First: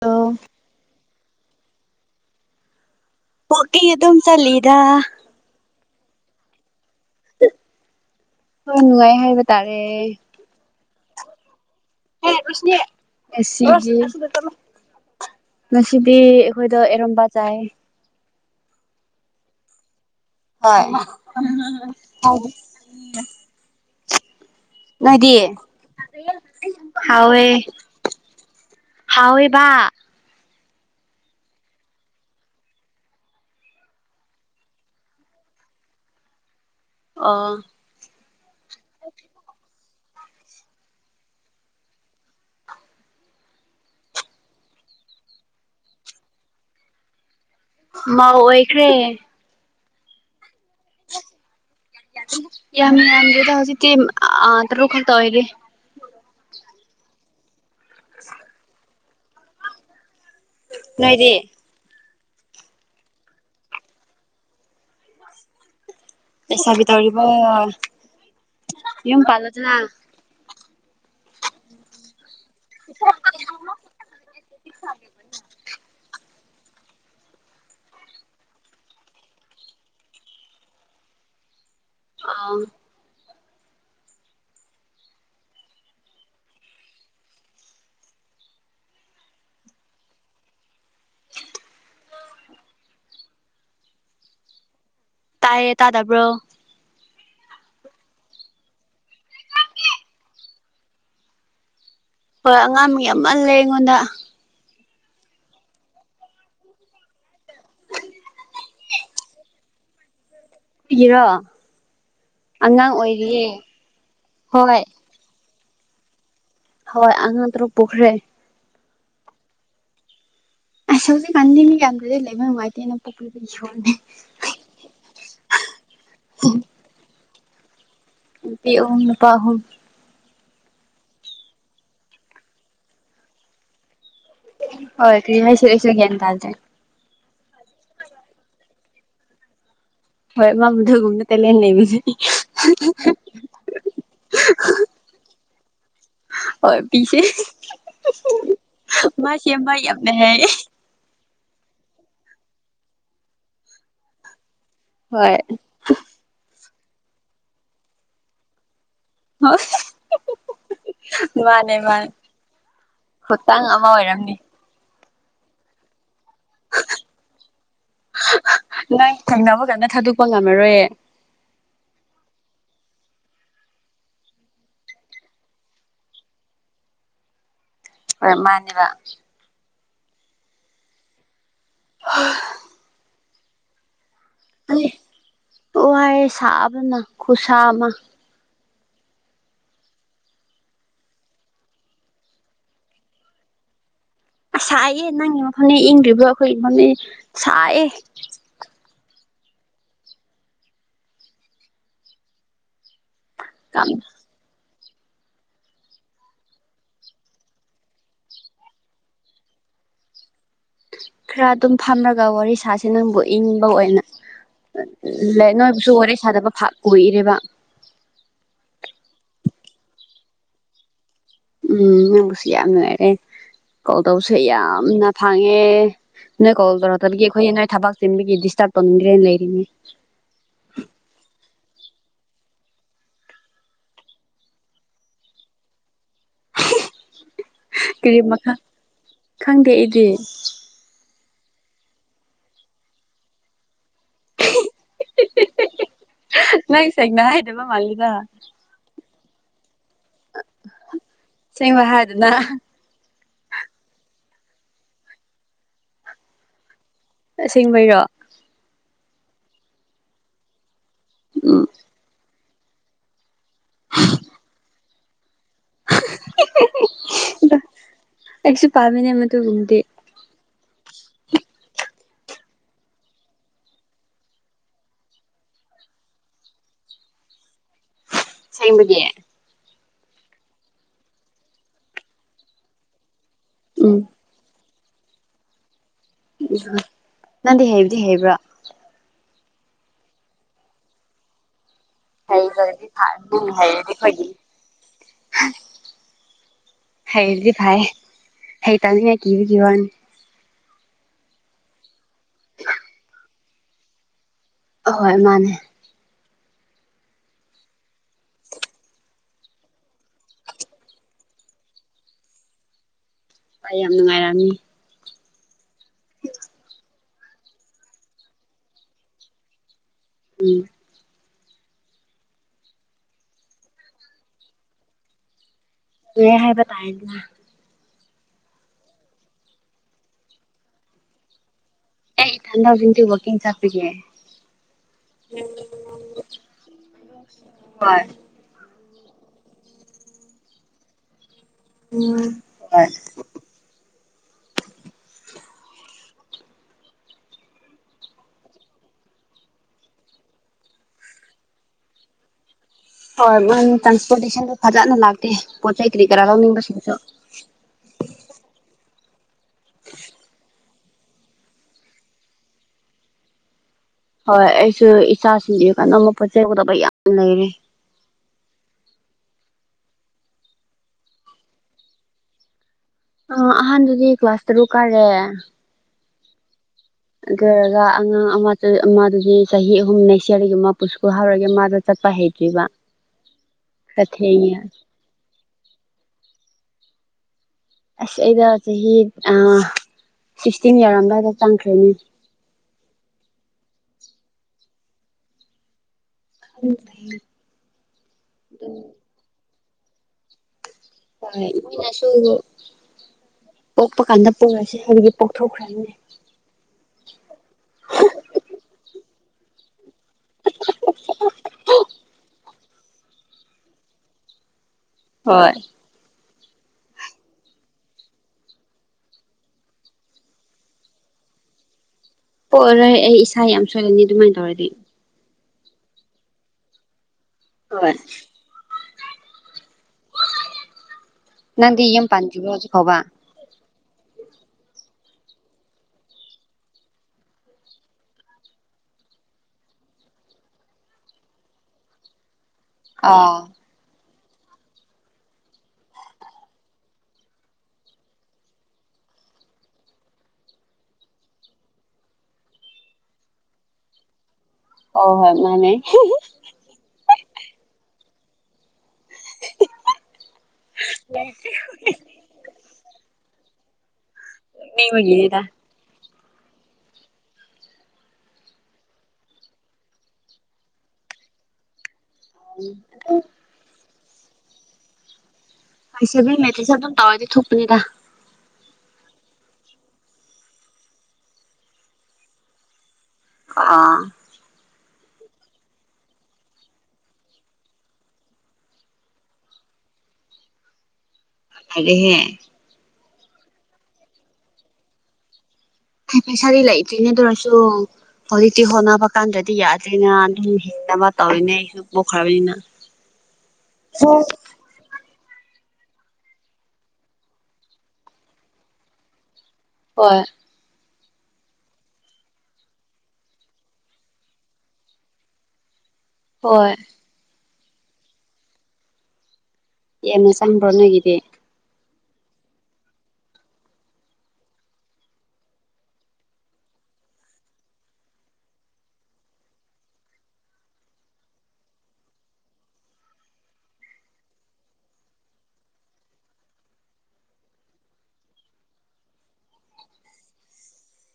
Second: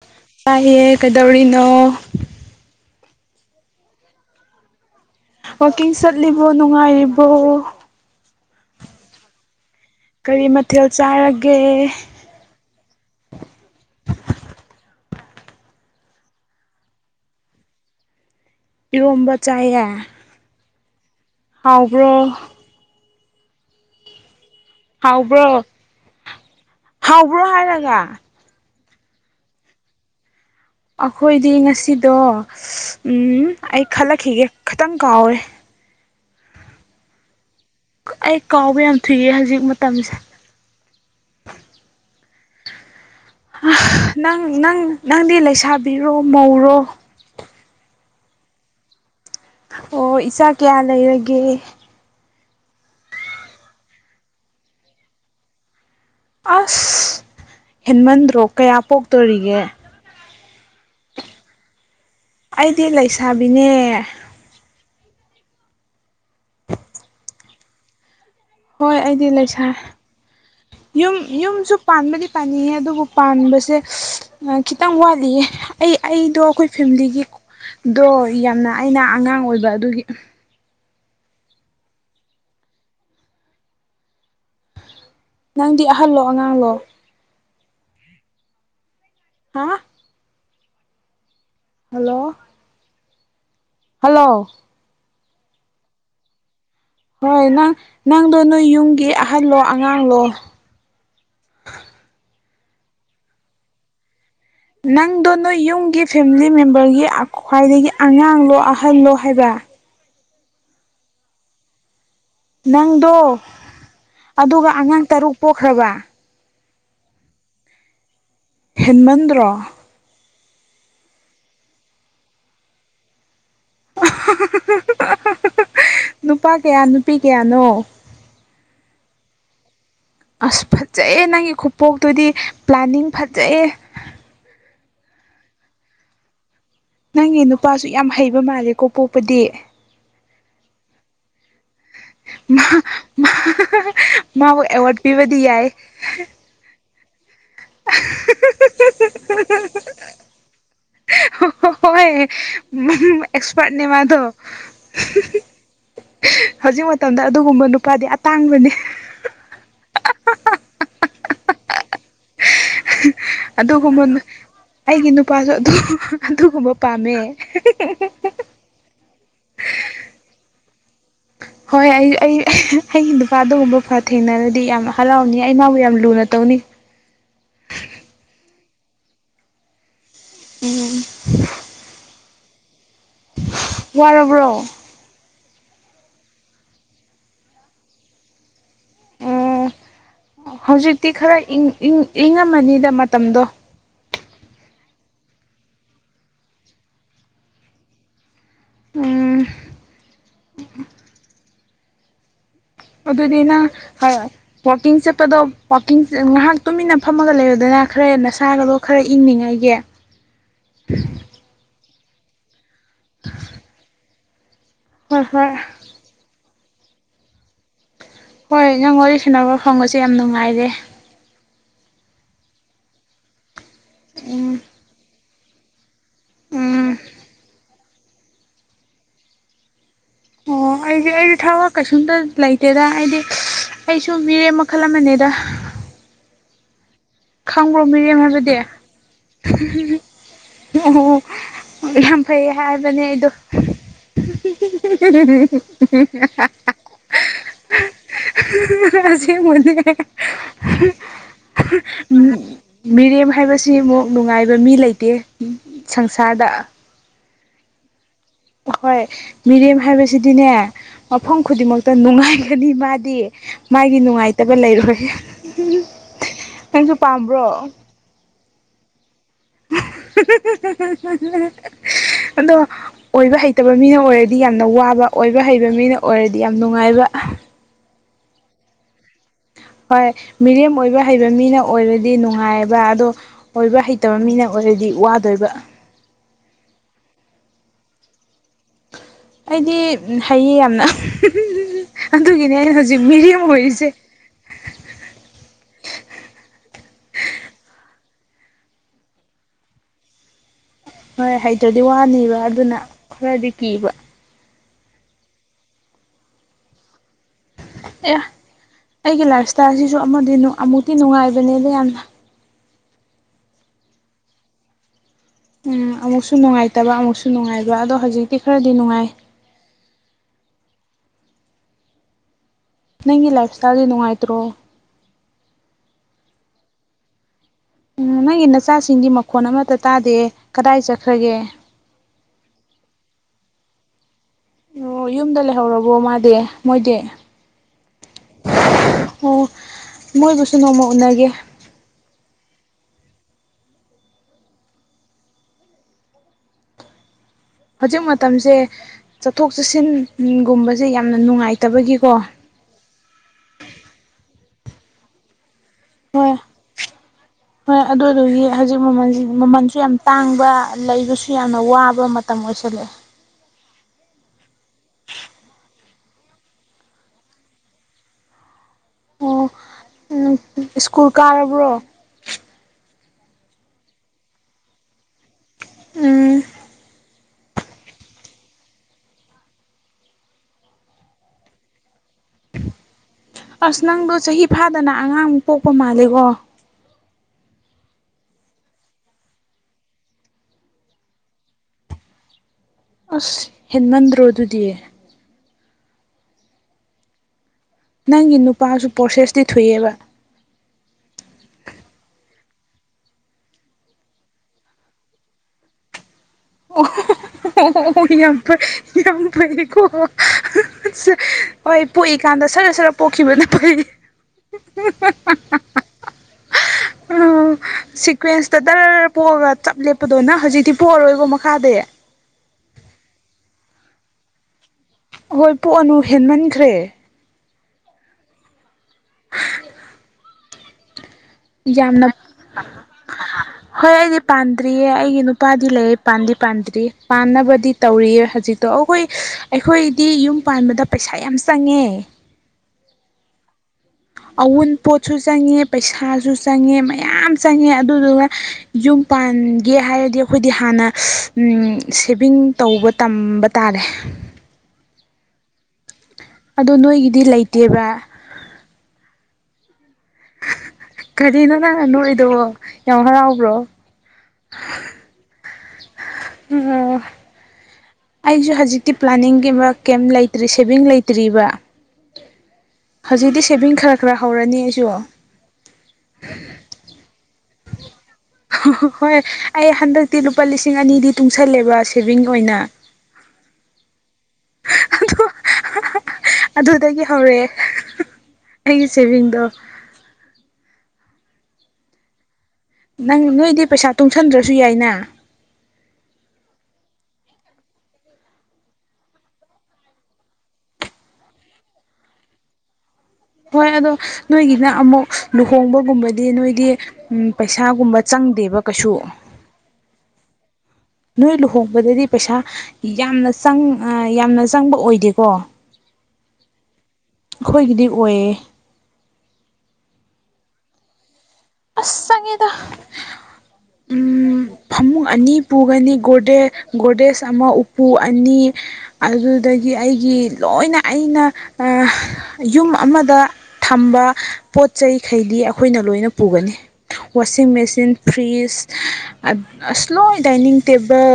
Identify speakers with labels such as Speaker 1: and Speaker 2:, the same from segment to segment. Speaker 1: ꯑꯣ
Speaker 2: ꯇꯥꯏꯌꯦ ꯀꯩꯗꯧꯔꯤꯅꯣ
Speaker 1: ꯋꯥꯛꯀꯤꯡ ꯑꯗꯨꯝ ꯆꯠꯂꯤꯗ
Speaker 2: ꯋꯥꯛꯀꯤꯡ ꯆꯠꯂꯤꯕꯣ ꯅꯨꯡꯉꯥꯏꯔꯤꯕꯣ
Speaker 1: ꯑꯗꯨꯝ ꯅꯨꯡꯉꯥꯏ ꯍꯥꯏꯕ ꯇꯥꯔꯦ
Speaker 2: ꯀꯔꯤ ꯃꯊꯦꯜ ꯆꯥꯔꯒꯦ
Speaker 1: [unintelligible] ꯉꯁꯤꯗꯤ ꯑꯩꯈꯣꯏꯗ ꯏꯔꯣꯝꯕ ꯆꯥꯏ
Speaker 2: ꯏꯔꯣꯝꯕ ꯆꯥꯏꯌꯦ
Speaker 1: ꯍꯣꯏ
Speaker 2: ꯍꯧꯕꯔꯣ
Speaker 1: ꯅꯣꯢꯗꯤ
Speaker 2: ꯍꯥꯎꯕ꯭ꯔꯣ ꯍꯥꯎꯕ꯭ꯔꯣ
Speaker 1: ꯍꯥꯎꯋꯦ
Speaker 2: ꯍꯥꯏꯔꯒ
Speaker 1: ꯍꯥꯎꯋꯦꯕ
Speaker 2: ꯑꯩꯈꯣꯏꯗꯤ ꯉꯁꯤꯗꯣ ꯑꯩ ꯈꯜꯂꯛꯈꯤꯒꯦ ꯈꯤꯇꯪ ꯀꯥꯎꯋꯦ
Speaker 1: ꯑꯣ
Speaker 2: ꯑꯩ ꯀꯥꯎꯕ ꯌꯥꯝ ꯊꯨꯏꯑꯦ ꯍꯧꯖꯤꯛ ꯃꯇꯝꯁꯦ ꯅꯪ ꯅꯪ ꯅꯪꯗꯤ ꯂꯩꯁꯥꯕꯤꯔꯣ ꯃꯧꯔꯣ
Speaker 1: ꯃꯧ ꯑꯣꯏꯈ꯭ꯔꯦ
Speaker 2: ꯑꯣ ꯏꯆꯥ ꯀꯌꯥ ꯂꯩꯔꯒꯦ
Speaker 1: ꯌꯥꯝ ꯌꯥꯝꯗꯦꯗ ꯍꯧꯖꯤꯛꯇꯤ ꯇꯔꯨꯛ ꯈꯛꯗ ꯑꯣꯏꯔꯦ
Speaker 2: ꯑꯁ ꯍꯦꯟꯃꯟꯗ꯭ꯔꯣ ꯀꯌꯥ ꯄꯣꯛꯇꯣꯔꯤꯒꯦ
Speaker 1: ꯅꯣꯏꯗꯤ
Speaker 2: ꯑꯩꯗꯤ ꯂꯩꯁꯥꯕꯤꯅꯦ
Speaker 1: ꯂꯩꯁꯥꯒꯤ ꯇꯧꯔꯤꯕꯣ
Speaker 2: ꯍꯣꯏ
Speaker 1: ꯌꯨꯝ
Speaker 2: ꯑꯩꯗꯤ ꯂꯩꯁ
Speaker 1: ꯄꯥꯜꯂꯗꯅ
Speaker 2: ꯌꯨꯝ ꯌꯨꯝꯁꯨ ꯄꯥꯟꯕꯗꯤ ꯄꯥꯅꯤꯡꯉ ꯑꯗꯨꯕꯨ ꯄꯥꯟꯕꯁꯦ ꯈꯤꯇꯪ ꯋꯥꯠꯂꯤꯌꯦ ꯑꯩ ꯑꯩꯗꯣ ꯑꯩꯈꯣꯏ ꯐꯦꯃꯤꯂꯤꯒꯤꯗꯣ ꯌꯥꯝꯅ ꯑꯩꯅ ꯑꯉꯥꯡ ꯑꯣꯏꯕ ꯑꯗꯨꯒꯤ
Speaker 1: ꯑꯥ
Speaker 2: ꯅꯪꯗꯤ ꯑꯍꯜꯂꯣ ꯑꯉꯥꯡꯂꯣ ꯍꯥ ꯍꯜꯂꯣ ꯍꯜꯂꯣ
Speaker 1: ꯇꯥꯏꯌꯦ ꯇꯥꯗꯕ꯭ꯔꯣ
Speaker 2: ꯍꯣꯏ ꯅꯪ ꯅꯪꯗꯣ ꯅꯣꯏ ꯌꯨꯝꯒꯤ ꯑꯍꯜꯂꯣ ꯑꯉꯥꯡꯂꯣ
Speaker 1: ꯍꯣꯏ ꯑꯉꯥꯡ ꯌꯥꯝꯃꯜꯂꯦ ꯑꯩꯉꯣꯟꯗ
Speaker 2: ꯅꯪꯗꯣ ꯅꯣꯏ ꯌꯨꯝꯒꯤ ꯐꯦꯃꯤꯂꯤ ꯃꯦꯝꯕꯔꯒꯤ ꯈ꯭ꯋꯥꯏꯗꯒꯤ ꯑꯉꯥꯡꯂꯣ ꯑꯍꯜꯂꯣ ꯍꯥꯏꯕ
Speaker 1: ꯈ‌ꯣꯏꯒꯤꯔꯣ
Speaker 2: ꯅꯪꯗꯣ ꯑꯗꯨꯒ
Speaker 1: ꯍꯣꯏ
Speaker 2: ꯑꯉꯥꯡ ꯇꯔꯨꯛ ꯄꯣꯛꯈ꯭ꯔꯕ
Speaker 1: ꯍꯣꯏ ꯑꯉꯥꯡ ꯇꯔꯨꯛ ꯄ‌ꯣꯛꯈ꯭ꯔꯦ
Speaker 2: ꯍꯦꯟꯃꯟꯗ꯭ꯔꯣ
Speaker 1: ꯑꯁꯁ ꯍꯧꯀꯥꯟꯗꯤ ꯃꯤ ꯌꯥꯝꯗꯔꯗꯤ ꯂꯩꯕ ꯅꯨꯡꯉꯥꯏꯇ‌ꯦꯅ ꯄꯣꯛꯄꯤꯕꯩ‌ ꯋꯥꯅꯤ
Speaker 2: ꯅꯨꯄꯥ ꯀꯌꯥ ꯅꯨꯄꯤ ꯀꯌꯥꯅꯣ
Speaker 1: ꯅꯨꯄꯤ ꯑꯍꯨꯝ ꯅꯨꯄꯥ ꯑꯍꯨꯝ
Speaker 2: ꯑꯁ ꯐꯖꯩꯌ‌ꯦ ꯅꯪꯒꯤ ꯈꯨꯄꯣꯛꯇꯨꯗꯤ ꯄ꯭ꯂꯥꯅꯤꯡ ꯐꯖꯩꯌ‌ꯦ
Speaker 1: ꯍꯣꯏ ꯀꯔꯤ ꯍꯥꯏꯁꯤꯔ ꯑꯩꯁꯨ ꯒꯌꯥꯟ ꯇꯥꯗꯦ
Speaker 2: ꯅꯪꯒꯤ ꯅꯨꯄꯥꯁꯨ ꯌꯥꯝ ꯍꯩꯕ ꯃꯥꯜꯂꯦꯀꯣ ꯄꯣꯛꯄꯗꯤ
Speaker 1: ꯍꯣꯏ ꯃꯥ ꯑꯗꯨꯒꯨꯝꯕꯗ ꯇ‌ꯦꯂ‌ꯦꯟ ꯂꯩꯕꯅꯤ
Speaker 2: ꯏꯃꯥ ꯏꯃꯥ ꯃꯥꯕꯨ ꯑꯦꯋꯥꯔꯗ ꯄꯤꯕꯗꯤ ꯌꯥꯏ
Speaker 1: ꯍ‌ꯣꯏ ꯄꯤꯁꯦ ꯃꯥ ꯁꯦꯝꯕ ꯌꯥꯝꯅ ꯍꯩꯌꯦ
Speaker 2: ꯍꯣꯏ ꯑꯦꯛꯁꯄꯔꯠꯅꯦ ꯃꯗꯣ
Speaker 1: ꯍꯣꯏ
Speaker 2: ꯍꯧꯖꯤꯛ ꯃꯇꯝꯗ ꯑꯗꯨꯒꯨꯝꯕ ꯅꯨꯄꯥꯗꯤ ꯑꯇꯥꯡꯕꯅꯤ
Speaker 1: ꯍ‌ꯣꯏ ꯃꯥꯅꯦ ꯃꯥꯅꯦ
Speaker 2: [unintelligible]
Speaker 1: ꯈꯨꯇꯥꯡ ꯑꯃ
Speaker 2: ꯑꯗꯨꯒꯨꯝꯕ
Speaker 1: ꯑꯣꯏꯔꯝꯅꯤ
Speaker 2: ꯑꯩꯒꯤ ꯅꯨꯄꯥꯁꯨ ꯑꯗꯨꯒꯨꯝꯕ ꯄꯥꯝꯃꯦ
Speaker 1: ꯅꯪ ꯊꯦꯡꯅꯕ ꯀꯥꯟꯗ ꯊꯥꯗꯣꯛꯄ ꯉꯝꯃꯔꯣꯏꯌꯦ
Speaker 2: ꯍꯣꯏ ꯑꯩ ꯑꯩ ꯑꯩꯒꯤ ꯅꯨꯄꯥ ꯑꯗꯨꯒꯨꯝꯕ ꯊꯦꯡꯅꯔꯗꯤ ꯌꯥꯝ ꯍꯔꯥꯎꯅꯤ ꯑꯩ ꯃꯥꯕꯨ ꯌꯥꯝ ꯂꯨꯅ ꯇꯧꯅꯤ
Speaker 1: ꯍ‌ꯣꯏ ꯃꯥꯅꯦꯕ
Speaker 2: ꯎꯝ
Speaker 1: [unintelligible]
Speaker 2: ꯋꯥꯔꯕ꯭ꯔꯣ
Speaker 1: ꯋꯥꯔꯦ ꯁꯥꯕꯅ ꯈꯨꯁꯥ ꯑꯃ
Speaker 2: ꯑꯣ ꯍꯧꯖꯤꯛꯇꯤ ꯈꯔ ꯏꯪ ꯏꯪ ꯏꯪꯉꯝꯃꯅꯤꯗ ꯃꯇꯝꯗꯣ
Speaker 1: ꯑꯁ ꯁꯥꯏꯌꯦ ꯅꯪꯒꯤ ꯃꯐꯝꯗꯤ ꯏꯪꯗ꯭ꯔꯤꯕ꯭ꯔꯣ ꯑꯩꯈꯣꯏꯒꯤ ꯃꯐꯝꯅꯤ ꯁꯥꯏꯌꯦ
Speaker 2: ꯎꯝ ꯑꯗꯨꯗꯤꯅ ꯅꯪ ꯋꯥꯛꯀꯤꯡ ꯆꯠꯄꯗꯣ ꯋꯥꯋꯥꯛꯀꯤꯡ ꯉꯥꯍꯥꯛ ꯇꯨꯃꯤꯟꯅ ꯐꯝꯃꯒ ꯂꯩꯑꯣꯗꯅ ꯈꯔ ꯅꯁꯥꯒꯗꯣ ꯈꯔ ꯏꯪꯅꯤꯡꯉꯥꯏꯒꯤ
Speaker 1: ꯈꯔ ꯑꯗꯨꯝ ꯐꯝꯃꯒ ꯋꯥꯔꯤ ꯁꯥꯥꯁꯦ ꯅꯪꯕꯨ ꯏꯪꯕ ꯑꯣꯏꯅ
Speaker 2: ꯍꯣꯏ ꯍꯣꯏ
Speaker 1: ꯅꯣꯏꯕꯨꯁꯨ ꯋꯥꯔꯤ ꯁꯥꯗꯕ ꯐ ꯀꯨꯏꯔꯦꯕ
Speaker 2: ꯍꯣꯏ ꯅꯪ ꯋꯥꯔꯤ ꯁꯥꯟꯅꯕ ꯐꯪꯕꯁꯦ ꯌꯥꯝ ꯅꯨꯡꯉꯥꯏꯔꯦ
Speaker 1: ꯎꯝ ꯅꯪꯕꯨꯁꯨ ꯌꯥꯝ ꯅꯨꯡꯉꯥꯏꯔꯦ ꯀ‌ꯣꯜ ꯇꯧꯕꯁꯨ
Speaker 2: ꯎꯝ
Speaker 1: ꯌꯥꯝꯅ ꯐꯪꯉꯦ ꯅꯣꯏ ꯀ‌ꯣꯜ‌
Speaker 2: ꯎꯝ
Speaker 1: ꯇꯧꯔꯛꯇꯕꯒꯤ ꯑꯩꯈꯣꯏꯗꯤ ꯅꯣꯏ ꯊꯕꯛ ꯆꯤꯟꯕꯒꯤ ꯗꯤꯁꯇꯔꯕ ꯇꯧꯅꯤꯡꯗ꯭ꯔꯦꯅ ꯂꯩꯔꯤꯅ‌ꯦ
Speaker 2: ꯑꯣ ꯑꯩꯗꯤ ꯑꯩꯗꯤ ꯊꯕꯛ ꯀꯩꯁꯨꯝꯇ ꯂꯩꯇꯦꯗ ꯑꯩꯗꯤ ꯑꯩꯁꯨ ꯃꯤꯔꯦꯝ ꯃꯈꯜ ꯑꯃꯅꯦꯗ ꯈꯪꯕ꯭ꯔꯣ ꯃꯤꯔꯦꯝ
Speaker 1: ꯀꯔꯤ ꯃꯈꯥ
Speaker 2: ꯍꯥꯏꯕꯗꯤ
Speaker 1: ꯈꯪꯗꯦ ꯑꯩꯗꯤ
Speaker 2: ꯑꯣ ꯌꯥꯝ ꯐꯩꯌꯦ ꯍꯥꯏꯕꯅꯦ ꯑꯩꯗꯣ
Speaker 1: ꯅꯪ ꯁꯦꯡꯅ ꯍꯥꯏꯗꯕ ꯃꯥꯜꯂꯤꯗ
Speaker 2: [unintelligible] ꯑꯁ‌ꯦꯡꯕꯅ‌ꯦ
Speaker 1: ꯑꯁꯦꯡꯕ ꯍꯥꯏꯕꯗꯨꯅ
Speaker 2: ꯃꯤꯔꯦꯝ ꯍꯥꯏꯕꯁꯤ ꯑꯃꯨꯛ ꯅꯨꯡꯉꯥꯏꯕ ꯃꯤ ꯂꯩꯇꯦ ꯁꯪꯁꯥꯔꯗ
Speaker 1: ꯑꯁꯦꯡꯕꯩꯔꯣ
Speaker 2: ꯍꯣꯏ ꯃꯤꯔꯦꯝ ꯍꯥꯏꯕꯁꯤꯗꯤꯅꯦ ꯃꯐꯝ
Speaker 1: ꯎꯝ
Speaker 2: ꯈꯨꯗꯤꯡꯃꯛꯇ ꯅꯨꯡꯉꯥꯏꯒꯅꯤ ꯃꯥꯗꯤ ꯃꯥꯒꯤ ꯅꯨꯡꯉꯥꯏꯇꯕ ꯂꯩꯔꯣꯏ ꯅꯪꯁꯨ ꯄꯥꯝꯕ꯭ꯔꯣ
Speaker 1: ꯑꯩꯁꯨ ꯄꯥꯝꯃꯤꯅꯦ ꯑꯗꯨꯕꯨꯗꯦ
Speaker 2: [unintelligible] ꯑꯗꯣ ꯑꯣꯏꯕ ꯍꯩꯇꯕ ꯃꯤꯅ ꯑꯣꯏꯔꯗꯤ ꯌꯥꯝꯅ ꯋꯥꯕ ꯑꯣꯏꯕ ꯍꯩꯕ ꯃꯤꯅ ꯑꯣꯏꯔꯗꯤ ꯌꯥꯝ ꯅꯨꯡꯉꯥꯏꯕ
Speaker 1: ꯁꯪꯕꯗꯤ
Speaker 2: ꯍꯣꯏ ꯃꯤꯔꯦꯝ ꯑꯣꯏꯕ ꯍꯩꯕ ꯃꯤꯅ ꯑꯣꯏꯔꯗꯤ ꯅꯨꯡꯉꯥꯏꯑꯕ ꯑꯗꯣ ꯑꯣꯏꯕ
Speaker 1: ꯎꯝ
Speaker 2: ꯍꯩꯇꯕ ꯃꯤꯅ ꯑꯣꯏꯔꯗꯤ ꯋꯥꯗꯣꯏꯕ
Speaker 1: ꯅꯪꯗꯤ ꯍꯩꯕꯗꯤ ꯍꯕ꯭ꯔꯥ
Speaker 2: ꯑꯩꯗꯤ ꯍꯩꯌꯦ ꯌꯥꯝꯅ ꯑꯗꯨꯒꯤꯅꯦ ꯑꯩꯅ
Speaker 1: ꯍꯩꯕꯗꯤ
Speaker 2: ꯍꯧꯖꯤꯛ ꯃꯤꯔꯦꯝ
Speaker 1: ꯅꯪ
Speaker 2: ꯑꯣꯏꯔꯤꯁꯦ
Speaker 1: ꯍꯩꯔꯗꯤ [unintelligible] ꯍꯩꯔꯗꯤ ꯐꯏ ꯍꯩ ꯇꯅꯤꯅꯦ ꯀꯤꯗꯤ ꯀꯤꯕꯩ ꯋꯥꯅꯤ
Speaker 2: ꯍꯣꯏ ꯍꯩꯇ꯭ꯔꯗꯤ ꯋꯥꯅꯤꯕ ꯑꯗꯨꯅ ꯈꯔꯗꯤ ꯀꯤꯕ
Speaker 1: ꯑꯍꯣꯏ ꯃꯥꯅꯦ
Speaker 2: ꯑꯦ ꯑꯩꯒꯤ ꯂꯥꯏꯞ ꯏꯁꯇꯥꯏꯜꯁꯤꯁꯨ ꯑꯃꯗꯤ ꯑꯃꯨꯛꯇꯤ ꯅꯨꯡꯉꯥꯏꯕꯅꯦꯅ ꯌꯥꯝꯅ
Speaker 1: ꯑꯩ ꯌꯥꯝ ꯅꯨꯡꯉꯥꯏꯔꯝꯃꯤ
Speaker 2: ꯎꯝ ꯑꯃꯨꯛꯁꯨ ꯅꯨꯡꯉꯥꯏꯇꯕ ꯑꯃꯨꯛꯁꯨ ꯅꯨꯡꯉꯥꯏꯕ ꯑꯗꯣ ꯍꯧꯖꯤꯛꯇꯤ ꯈꯔꯗꯤ ꯅꯨꯡꯉꯥꯏ
Speaker 1: ꯎꯝ
Speaker 2: ꯅꯪꯒꯤ ꯂꯥꯏꯞꯁ꯭ꯇꯥꯏꯜꯗꯤ ꯅꯨꯡꯉꯥꯏꯇ꯭ꯔꯣ
Speaker 1: ꯂꯨꯏꯌꯦ ꯍꯥꯏꯕ ꯇꯥꯏꯗꯅ
Speaker 2: ꯎ ꯅꯪꯒꯤ ꯅꯆꯥꯁꯤꯡꯒꯤ ꯃꯈꯣꯟ ꯑꯃꯠꯇ ꯇꯥꯗꯦ ꯀꯗꯥꯏ ꯆꯠꯈ꯭ꯔꯒꯦ
Speaker 1: ꯑꯉꯥꯡ ꯁꯤꯡꯁꯨ ꯋꯀꯤꯡ ꯆꯠꯈꯤꯑꯦ
Speaker 2: ꯑꯣ ꯌꯨꯝꯗ ꯂꯩꯍꯧꯔꯕꯣ ꯃꯥꯗꯤ ꯃꯣꯏꯗꯤ [unintelligible]
Speaker 1: ꯍꯣꯏ
Speaker 2: ꯑꯣ ꯃꯣꯏꯕꯨꯁꯨ ꯅꯣꯡꯃ ꯎꯅꯒꯦ
Speaker 1: ꯎꯝ
Speaker 2: ꯍꯧꯖꯤꯛ ꯃꯇꯝꯁꯦ ꯆꯠꯊꯣꯛ ꯆꯠꯁꯤꯟ ꯒꯨꯝꯕꯁꯦ ꯌꯥꯝꯅ ꯅꯨꯡꯉꯥꯏꯇꯕꯒꯤꯀꯣ
Speaker 1: ꯍꯣꯏ ꯃꯣꯏꯝ ꯇ꯭ꯔꯥꯟꯁꯄꯣꯔꯇꯦꯁꯟꯗꯨ ꯐꯖꯅ ꯂꯥꯛꯇꯦ ꯄꯣꯠ ꯆꯩ ꯀꯔꯤ ꯀꯔꯥ
Speaker 2: ꯍꯣꯏ
Speaker 1: ꯂꯧꯅꯤꯡꯕꯁꯤꯡꯁꯨ
Speaker 2: ꯍꯣꯏ ꯑꯗꯨꯗꯨꯒꯤ ꯍꯧꯖꯤꯛ ꯃꯃꯜ ꯃꯃꯟꯁꯨ ꯌꯥꯝ ꯇꯥꯡꯕ ꯂꯩꯕꯁꯨ ꯌꯥꯝꯅ ꯋꯥꯕ ꯃꯇꯝ ꯑꯣꯏꯁꯜꯂꯛꯑꯦ
Speaker 1: ꯍꯣꯏ ꯑꯩꯁꯨ ꯏꯆꯥꯁꯤꯡꯁꯤ ꯀꯥꯟꯅꯝꯕ ꯄꯣꯠ ꯆꯩꯒꯗꯕ ꯌꯥꯝ ꯂꯩꯔꯦ
Speaker 2: ꯑꯣ ꯎꯝ ꯁ꯭ꯀꯨꯜ ꯀꯥꯔꯕ꯭ꯔꯣ
Speaker 1: ꯑ ꯑꯍꯥꯟꯕꯗꯤ ꯀ꯭ꯂꯥꯁ ꯇꯔꯨꯛ ꯀꯥꯔꯦ
Speaker 2: ꯎꯝ
Speaker 1: ꯑꯗꯨꯑꯣꯏꯔꯒ ꯑꯉꯥꯡ ꯑꯃꯗꯨ ꯑꯃꯗꯨꯗꯤ ꯆꯍꯤ ꯑꯍꯨꯝ ꯅꯦꯛꯁ ꯌꯤꯔꯗꯒꯤ ꯃꯥꯕꯨ ꯁ꯭ꯀꯨꯜ ꯍꯧꯔꯒꯦ ꯃꯥꯗꯨ ꯆꯠꯄ ꯍꯩ
Speaker 2: ꯑꯁ ꯅꯪꯗꯣ ꯆꯍꯤ ꯐꯥꯗꯅ ꯑꯉꯥꯡꯛ ꯄꯣꯛꯄ ꯃꯥꯜꯂꯦꯒꯣ
Speaker 1: ꯑꯁ ꯑꯩꯗꯣ ꯆꯍꯤ ꯑ ꯁꯤꯛꯁꯇꯤꯟ ꯌꯧꯔꯝꯕꯗ ꯆꯪꯈ꯭ꯔꯅꯤ
Speaker 2: ꯑꯁ ꯍꯦꯟꯃꯟꯗ꯭ꯔꯣ ꯑꯗꯨꯗꯤ
Speaker 1: [unintelligible]
Speaker 2: ꯅꯪꯒꯤ ꯅꯨꯄꯥꯁꯨ ꯄ꯭ꯔꯣꯁꯦꯁꯇꯤ ꯊꯨꯏꯑꯦꯕ
Speaker 1: ꯍꯣꯏ ꯃꯣꯏꯅꯁꯨ ꯄꯣꯛꯄ ꯀꯥꯟꯗ ꯄꯣꯔꯁꯦ ꯍꯥꯏꯕꯒꯤ ꯄꯣꯛꯊꯣꯛꯈ꯭ꯔꯕꯅꯦ
Speaker 2: ꯑꯣ ꯑꯣ ꯌꯥꯝ ꯌꯥꯝ ꯐꯩ ꯌꯥꯝ ꯐꯩꯀꯣ ꯍꯣꯏ ꯄꯣꯛꯏꯀꯥꯟꯗ ꯁꯔꯠ ꯁꯔꯠ ꯄꯣꯛꯈꯤꯕꯅ ꯐꯩ
Speaker 1: ꯍꯣꯏ
Speaker 2: [unintelligible] ꯑ ꯁꯤꯀ꯭ꯋꯦꯟꯁꯇ ꯇꯔꯔ ꯄꯣꯛꯑꯒ ꯆꯞ ꯂꯦꯞꯄꯗꯣ ꯅꯪ ꯍꯧꯖꯤꯛꯇꯤ ꯄꯣꯛꯑꯔꯣꯏꯀꯣ ꯃꯈꯥꯗꯤ
Speaker 1: ꯄꯣꯛꯑꯔꯣꯏ ꯑꯩ ꯏꯁꯥ ꯌꯥꯝ ꯁꯣꯏꯒꯅꯤ ꯑꯗꯨꯃꯥꯏ ꯇꯧꯔꯗꯤ
Speaker 2: ꯍꯣꯏ ꯄꯣꯛꯑꯅꯨ ꯍꯦꯟꯃꯟꯈ꯭ꯔꯦ
Speaker 1: ꯍꯣꯏ
Speaker 2: [unintelligible]
Speaker 1: ꯅꯪꯗꯤ ꯌꯨꯝ
Speaker 2: ꯌꯥꯝꯅ
Speaker 1: ꯄꯥꯟꯗ꯭ꯔꯤꯕ꯭ꯔꯣ ꯍꯧꯖꯤꯛ ꯐꯥꯎꯕ
Speaker 2: [unintelligible] ꯍꯣꯏ ꯑꯩꯗꯤ ꯄꯥꯟꯗ꯭ꯔꯤꯌꯦ ꯑꯩꯒꯤ ꯅꯨꯄꯥꯗꯤ ꯂꯩ ꯄꯥꯟꯗꯤ ꯄꯥꯟꯗ꯭ꯔꯤ ꯄꯥꯟꯅꯕꯗꯤ ꯇꯧꯔꯤꯌꯦ ꯍꯧꯖꯤꯛꯇꯣ ꯑꯩꯈꯣꯏ ꯑꯩꯈꯣꯏꯗꯤ ꯌꯨꯝ ꯄꯥꯟꯕꯗ ꯄꯩꯁꯥ ꯌꯥꯝ ꯆꯪꯉꯦ
Speaker 1: ꯑꯥ
Speaker 2: ꯑꯎꯟꯄꯣꯠꯁꯨ ꯆꯪꯉꯦ ꯄꯩꯁꯥꯁꯨ ꯆꯪꯉꯦ ꯃꯌꯥꯝ ꯆꯪꯉꯦ ꯑꯗꯨꯗꯨꯒ ꯌꯨꯝ ꯄꯥꯟꯒꯦ ꯍꯥꯏꯔꯗꯤ ꯑꯩꯈꯣꯏꯗꯤ ꯍꯥꯟꯅ ꯎꯝ ꯁꯦꯚꯤꯡ ꯇꯧꯕ ꯇꯝꯕ ꯇꯥꯔꯦ
Speaker 1: ꯑꯣ ꯍꯣꯏ ꯃꯥꯟꯅꯦ
Speaker 2: ꯑꯗꯣ ꯅꯣꯏꯒꯤꯗꯤ ꯂꯩꯇꯦꯕꯥ ꯀꯔꯤꯅꯣ ꯅꯪꯅ‌ ꯅꯣꯛꯏꯗꯣ ꯌꯥꯝ ꯍꯔꯥꯎꯕ꯭ꯔꯣ
Speaker 1: ꯃꯤꯑꯃꯒꯤꯅꯤꯗꯥ
Speaker 2: ꯎꯝ ꯍꯣ ꯑꯣ ꯑꯩꯖꯨ ꯍꯧꯖꯤꯛꯇꯤ ꯄ꯭ꯂꯥꯅꯤꯡꯒꯤꯕ ꯀꯩꯝ ꯂꯩꯇ꯭ꯔꯤ ꯁꯦꯚꯤꯡ ꯂꯩꯇ꯭ꯔꯤꯕ
Speaker 1: ꯎꯝ
Speaker 2: ꯍꯧꯖꯤꯛꯇꯤ ꯁꯦꯚꯤꯡ ꯈꯔ ꯈꯔ ꯍꯧꯔꯅꯤ ꯑꯩꯁꯨ
Speaker 1: ꯍꯣꯏ ꯁꯦꯕꯤꯡ ꯂꯩꯇꯔꯁꯨ ꯑꯗꯨꯝ ꯇꯧꯔꯗꯤ ꯊꯨꯞꯄꯅꯤꯗ
Speaker 2: ꯍꯣꯏ ꯑꯩ ꯍꯟꯗꯛꯇꯤ ꯂꯨꯄꯥ ꯂꯤꯁꯤꯡ ꯑꯅꯤꯗꯤ ꯇꯨꯡꯁꯜꯂꯦꯕ ꯁꯦꯚꯤꯡ ꯑꯣꯏꯅ [inaudible]
Speaker 1: ꯑꯥ
Speaker 2: ꯍꯗꯣ ꯑꯗꯨꯗꯒꯤ ꯍꯧꯔꯛꯑꯦ ꯑꯩꯒꯤ ꯁꯦꯚꯤꯡꯗꯣ
Speaker 1: ꯍꯩꯔꯦ ꯍꯦ
Speaker 2: ꯅꯪ ꯅꯣꯏꯗꯤ ꯄꯩꯁꯥ ꯇꯨꯡꯁꯟꯗ꯭ꯔꯁꯨ ꯌꯥꯏꯅ
Speaker 1: ꯍꯦ ꯄꯩꯁꯥꯗꯤ ꯂꯩꯇ꯭ꯔꯤꯅꯦ ꯑꯗꯨ ꯑꯣꯏꯔꯁꯨ ꯍꯧꯖꯤꯛꯇꯤ ꯍꯣꯠꯅꯕ ꯀꯥꯟꯗꯔꯗꯤ ꯌꯥꯗꯦꯅ ꯑꯗꯨꯝ ꯍꯤꯡꯅꯕ ꯇꯧꯔꯤꯅꯦ ꯕꯣꯈꯥꯔꯤꯅ
Speaker 2: ꯍꯣꯏ ꯑꯗꯣ ꯅꯣꯏꯒꯤꯗꯨꯅꯥ ꯑꯃꯨꯛ ꯂꯨꯍꯣꯡꯕꯒꯨꯝꯕꯗꯤ ꯅꯣꯏꯗꯤ ꯄꯩꯁꯥꯒꯨꯝꯕ ꯆꯪꯗꯦꯕ ꯀꯩꯁꯨ
Speaker 1: ꯍꯣꯏ
Speaker 2: ꯅꯣꯏ ꯂꯨꯍꯣꯡꯕꯗꯗꯤ ꯄꯩꯁꯥ ꯌꯥꯝꯅ ꯆꯪ ꯑꯥ ꯌꯥꯝꯅ ꯆꯪꯕ ꯑꯣꯏꯗꯦꯀꯣ [inaudible]
Speaker 1: ꯍꯣꯏ
Speaker 2: ꯑꯩꯈꯣꯏꯒꯤꯗꯤ ꯑꯣꯏꯌꯦ
Speaker 1: ꯌꯦꯟꯅ ꯆꯪꯕ꯭ꯔꯣ ꯅꯣꯏꯒꯤꯗꯤ
Speaker 2: ꯑꯁ ꯆꯪꯒꯤꯦꯗ ꯎꯝ ꯐꯃꯨꯡ ꯑꯅꯤ ꯄꯨꯒꯅꯤ ꯒꯣꯔꯗꯦ ꯒꯣꯔꯗꯦꯖ ꯑꯃ ꯎꯄꯨ ꯑꯅꯤ ꯑꯗꯨꯗꯒꯤ ꯑꯩꯒꯤ ꯂꯣꯏꯅ ꯑꯩꯅ ꯌꯨꯝ ꯑꯃꯗ ꯊꯝꯕ ꯄꯣꯠ ꯆꯩꯈꯩꯗꯤ ꯑꯩꯈꯣꯏꯅ ꯂꯣꯏꯅ ꯄꯨꯒꯅꯤ ꯋꯥꯁꯤꯡ ꯃꯦꯆꯤꯟ ꯐ꯭ꯔꯤꯖ ꯑꯁ ꯂꯣꯏ ꯗꯥꯏꯅꯤꯡ ꯇꯦꯕꯜ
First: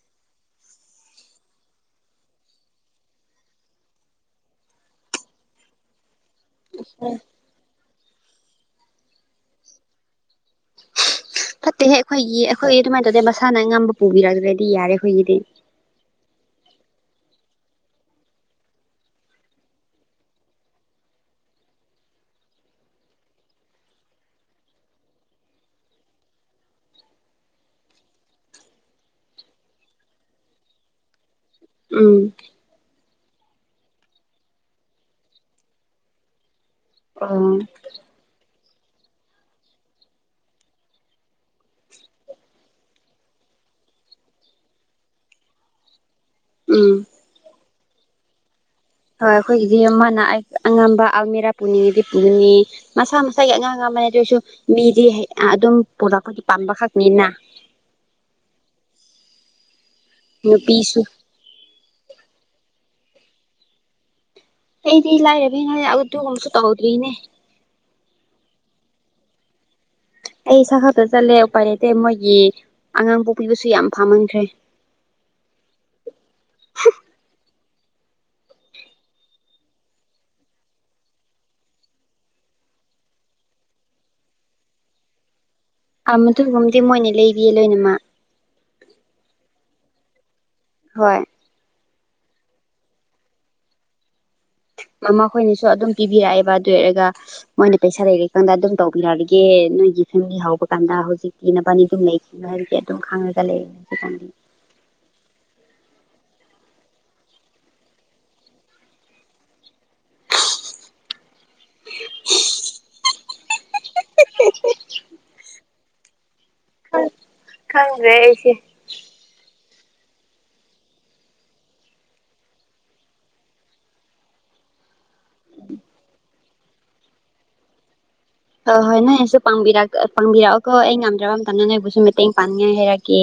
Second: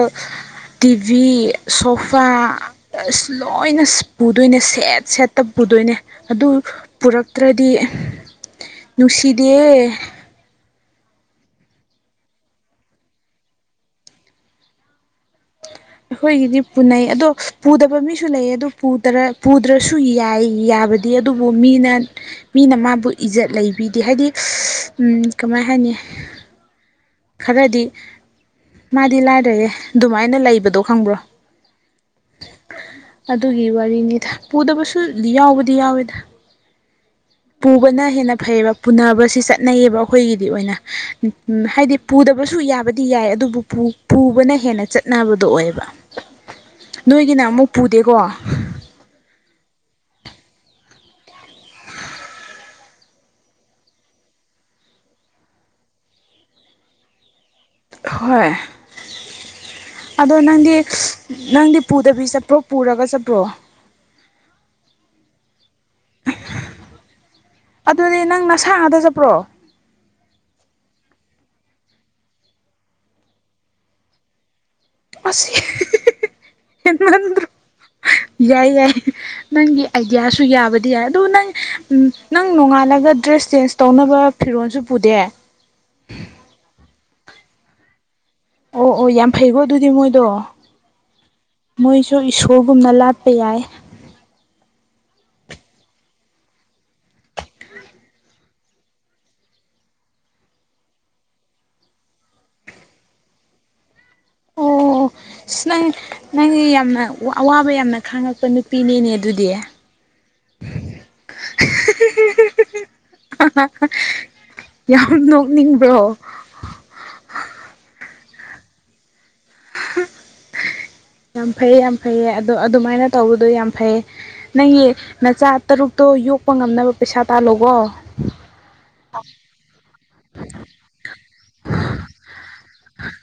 Speaker 2: ꯇꯤꯚꯤ ꯁꯣꯐꯥ ꯑꯁ ꯂꯣꯏꯅ ꯄꯨꯗꯣꯏꯅꯦ ꯁꯦꯠ ꯁꯦꯠꯇ ꯄꯨꯗꯣꯏꯅꯦ ꯑꯗꯨ ꯄꯨꯔꯛꯇ꯭ꯔꯗꯤ ꯅꯨꯡꯁꯤꯗꯦ
Speaker 1: ꯐꯠꯇꯦꯍꯦ ꯑꯩꯈꯣꯏꯒꯤ ꯑꯩꯈꯣꯏ ꯑꯗꯨꯃꯥꯏꯅ ꯇꯧꯗꯦ ꯃꯁꯥꯅ ꯑꯉꯝꯕ ꯄꯨꯕꯤꯔꯛꯇ꯭ꯔꯗꯤ ꯌꯥꯔꯦ ꯑꯩꯈꯣꯏꯒꯤꯗꯤ
Speaker 2: ꯑꯩꯈꯣꯏꯒꯤꯗꯤ ꯄꯨꯅꯩ ꯑꯗꯣ ꯄꯨꯗꯕ ꯃꯤꯁꯨ ꯂꯩꯌꯦ ꯑꯗꯣ ꯄꯨꯗ꯭ꯔ ꯄꯨꯗ꯭ꯔꯁꯨ ꯌꯥꯏ ꯌꯥꯕ ꯗꯤ ꯑꯗꯨꯕꯨ ꯃꯤꯅ ꯃꯤꯅ ꯃꯥꯕꯨ ꯏꯖꯠ ꯂꯩꯕꯤꯗꯦ ꯍꯥꯏꯗꯤ ꯎꯝ ꯀꯃꯥꯏ ꯍꯥꯏꯅꯤ ꯈꯔꯗꯤ ꯃꯥꯗꯤ ꯂꯥꯏꯔꯔꯦ ꯑꯗꯨꯃꯥꯏꯅ ꯂꯩꯕꯗꯣ ꯈꯪꯕ꯭ꯔꯣ
Speaker 1: ꯎꯝ
Speaker 2: ꯑꯗꯨꯒꯤ ꯋꯥꯔꯤꯅꯤꯗ ꯄꯨꯗꯕꯁꯨ ꯌꯥꯎꯕꯗꯤ ꯌꯥꯎꯋꯤꯗ
Speaker 1: ꯑꯝ
Speaker 2: ꯄꯨꯕꯅ ꯍꯦꯟꯅ ꯐꯩꯌꯦꯕ ꯄꯨꯅꯕꯁꯤ ꯆꯠꯅꯩꯌꯦꯕ ꯑꯩꯈꯣꯏꯒꯤꯗꯤ ꯑꯣꯏꯅ ꯍꯥꯏꯗꯤ ꯄꯨꯗꯕꯁꯨ ꯌꯥꯕꯗꯤ ꯌꯥꯏ ꯑꯗꯨꯕꯨ ꯄꯨ ꯄꯨꯕꯅ ꯍꯦꯟꯅ ꯆꯠꯅꯕꯗꯣ ꯑꯣꯏꯕ
Speaker 1: ꯎꯝ
Speaker 2: ꯅꯣꯏꯒꯤꯅ ꯑꯃꯨꯛ ꯄꯨꯗꯦꯀꯣ
Speaker 1: ꯍꯣꯏ ꯑꯩꯈꯣꯏꯒꯤꯗꯤ ꯃꯥꯅ ꯑꯉꯝꯕ ꯑꯜꯃꯤꯔꯥ ꯄꯨꯅꯤꯡꯗꯤ ꯄꯨꯅꯤ ꯃꯁꯥ ꯃꯁꯥꯒꯤ ꯑꯉꯝ ꯑꯉꯝꯕꯅꯦ ꯑꯗꯨ ꯑꯣꯏꯁꯨ ꯃꯤꯗꯤ ꯑꯥ ꯑꯗꯨꯝ ꯄꯨꯔꯛꯄꯗꯤ ꯄꯥꯝꯕꯈꯛꯅꯤꯅ
Speaker 2: ꯍꯣꯏ ꯑꯗꯣ ꯅꯪꯗꯤ
Speaker 1: ꯅꯨꯄꯤꯁꯨ
Speaker 2: ꯅꯪꯗꯤ ꯄꯨꯗꯕꯤ ꯆꯠꯄ꯭ꯔꯣ ꯄꯨꯔꯒ ꯆꯠꯄ꯭ꯔꯣ
Speaker 1: ꯑꯩꯗꯤ ꯂꯥꯏꯔꯕꯤꯅꯦ ꯑꯗꯨꯒꯕꯁꯨ ꯇꯧꯗ꯭ꯔꯤꯅꯦ
Speaker 2: ꯑꯗꯨꯗꯤ ꯅꯪ ꯅꯁꯥ ꯉꯥꯛꯇꯥ ꯆꯠꯄ꯭ꯔꯣ
Speaker 1: ꯑꯩ ꯏꯁꯥ ꯈꯛꯇ ꯆꯠꯂꯦ ꯎꯄꯥꯏ ꯂꯩꯇꯦ ꯃꯣꯏꯒꯤ ꯑꯉꯥꯡ ꯄꯣꯛꯄꯤꯕꯨꯁꯨ ꯌꯥꯝ ꯐꯥꯃꯟꯈ꯭ꯔꯦ
Speaker 2: ꯑꯁ ꯍꯦꯃꯟꯗ꯭ꯔꯣ ꯌꯥꯏ ꯌꯥꯏ ꯅꯪꯒꯤ ꯑꯥꯏꯗꯤꯌꯥꯁꯨ ꯌꯥꯕꯗꯤ ꯌꯥꯏ ꯑꯗꯨ ꯅꯪ ꯅꯪ ꯅꯣꯡꯉꯥꯜꯂꯒ ꯗ꯭ꯔꯦꯁ ꯆꯦꯟꯖ ꯇꯧꯅꯕ ꯐꯤꯔꯣꯟꯜꯁꯨ ꯄꯨꯗꯦ
Speaker 1: ꯑꯥ ꯃꯗꯨꯒꯨꯝꯕꯗꯤ ꯃꯣꯏꯅ ꯂꯩꯕꯤꯌꯦ ꯂꯣꯏꯅꯃꯛ
Speaker 2: ꯑꯣ ꯑꯣ ꯌꯥꯝ ꯐꯩꯀꯣ ꯑꯗꯨꯗꯤ ꯃꯣꯏꯗꯣ
Speaker 1: ꯍꯣꯏ
Speaker 2: ꯃꯣꯏꯁꯨ ꯏꯁꯣꯔꯒꯨꯝꯅ ꯂꯥꯠꯄ ꯌꯥꯏ
Speaker 1: ꯃꯃꯥ ꯈꯣꯏꯅꯁꯨ ꯑꯗꯨꯝ ꯄꯤꯕꯤꯔꯛꯑꯦꯕ ꯑꯗꯨ ꯑꯣꯏꯔꯒ ꯃꯣꯏꯅ ꯄꯩꯁꯥ ꯂꯩꯔꯤ ꯀꯥꯟꯗ ꯑꯗꯨꯝ ꯇꯧꯕꯤꯔꯛꯑꯒꯦ ꯅꯣꯏꯒꯤ ꯐꯦꯃꯤꯂꯤ ꯍꯧꯕ ꯀꯥꯟꯗ ꯍꯧꯖꯤꯛꯇꯤ ꯅꯕꯅꯤ ꯑꯗꯨꯝ ꯂꯩꯈꯤ ꯈꯣ ꯍꯥꯢꯕꯒꯤ ꯑꯗꯨꯝ ꯈꯉꯥꯒ ꯂꯩ ꯍꯧꯖꯤꯛꯀꯥꯟꯗꯤ
Speaker 2: ꯑꯣ ꯑꯁ ꯅꯪ ꯅꯪꯗꯤ ꯌꯥꯝꯅ ꯋꯥ ꯑꯋꯥꯕ ꯌꯥꯝꯅ ꯈꯥꯡꯉꯛꯄ ꯅꯨꯄꯤꯅꯤꯅꯦ ꯑꯗꯨꯗꯤ [unintelligible]
Speaker 1: [inaudible]
Speaker 2: ꯌꯥꯝ ꯅꯣꯛꯅꯤꯡꯕ꯭ꯔꯣ
Speaker 1: ꯈꯪꯗꯔꯦ ꯑꯩꯁꯦ
Speaker 2: [inaudible] ꯌꯥꯝ ꯐꯩ ꯌꯥꯝ ꯐꯩꯌꯦ ꯑꯗꯣ ꯑꯗꯨꯃꯥꯏꯅ ꯇꯧꯕꯗꯣ ꯌꯥꯝ ꯐꯩ ꯅꯪꯒꯤ ꯅꯆꯥ ꯇꯔꯨꯛꯇꯣ ꯌꯣꯛꯄ ꯉꯝꯅꯕ ꯄꯩꯁꯥ ꯇꯥꯜꯂꯣꯕꯣ
Speaker 1: ꯍꯣꯏ ꯍꯣꯏ ꯅꯣꯏꯅꯁꯨ ꯄꯥꯡꯕꯤꯔꯛ ꯄꯥꯡꯕꯤꯔꯛꯑꯣꯀꯣ ꯑꯩ ꯉꯝꯗ꯭ꯔꯕ ꯃꯇꯝꯗ ꯅꯣꯏꯕꯨꯁꯨ ꯃꯇꯦꯡ ꯄꯥꯡꯅꯤꯡꯉꯥꯏ ꯍꯥꯏꯔꯛꯀꯦ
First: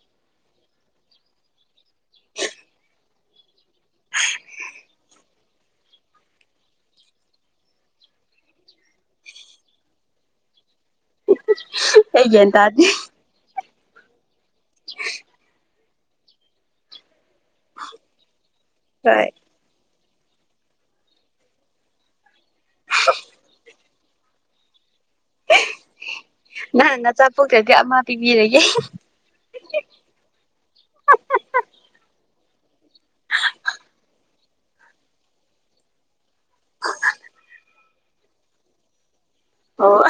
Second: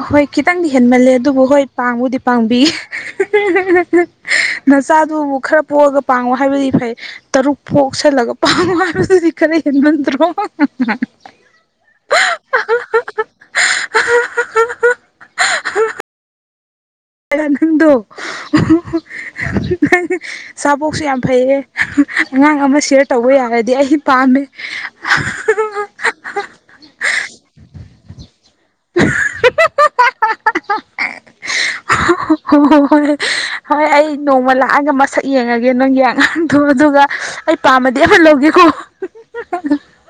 Speaker 2: ꯑꯍꯣꯏ ꯈꯤꯇꯪꯗꯤ ꯍꯦꯟꯃꯜꯂꯦ ꯑꯗꯨꯕꯨ ꯍꯣꯏ ꯄꯥꯡꯕꯨꯗꯤ ꯄꯥꯡꯕꯤ ꯅꯆꯥꯗꯨꯕꯨ ꯈꯔ ꯄꯣꯛꯑꯒ ꯄꯥꯡꯉꯣ ꯍꯥꯏꯕꯗꯤ ꯐꯩ ꯇꯔꯨꯛ ꯄꯣꯛꯁꯜꯂꯒ ꯄꯥꯉꯣ ꯍꯥꯏꯕꯗꯨꯗꯤ ꯈꯔ ꯍꯦꯟꯃꯟꯗ꯭ꯔꯣ
Speaker 1: ꯑꯩ ꯒꯌ꯭ꯥꯟ ꯇꯥꯗꯦ
Speaker 2: [inaudible] ꯅꯪꯗꯣ
Speaker 1: ꯍꯣꯏ
Speaker 2: ꯅꯪ ꯆꯥꯕꯣꯛꯁꯨ ꯌꯥꯝ ꯐꯩꯍꯦ ꯑꯉꯥꯡ ꯑꯃ ꯁꯤꯌꯔ ꯇꯧꯕ ꯌꯥꯔꯗꯤ ꯑꯩ ꯄꯥꯝꯃꯦ
Speaker 1: ꯅꯪ ꯅꯆꯥꯄꯣꯛꯇ꯭ꯔꯗꯤ ꯑꯃ ꯄꯤꯕꯤꯔꯒꯦ
Speaker 2: [inaudible] ꯍꯣꯏ ꯍꯣꯏ ꯍꯣꯏ ꯍꯣꯏ ꯑꯩ ꯅꯣꯡꯃ ꯂꯥꯛꯑꯒ ꯃꯁꯛ ꯌꯦꯡꯉꯒꯦ ꯅꯪꯒꯤ ꯑꯥꯉꯥꯡꯗꯣ ꯑꯗꯨꯒ ꯄꯥꯝꯃꯗꯤ ꯑꯃ ꯂꯧꯒꯦꯀꯣ
Speaker 1: ꯑꯣ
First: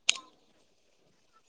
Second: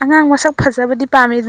Speaker 2: ꯑꯉꯥꯡ ꯃꯁꯛ ꯐꯖꯕꯗꯤ ꯄꯥꯝꯃꯦ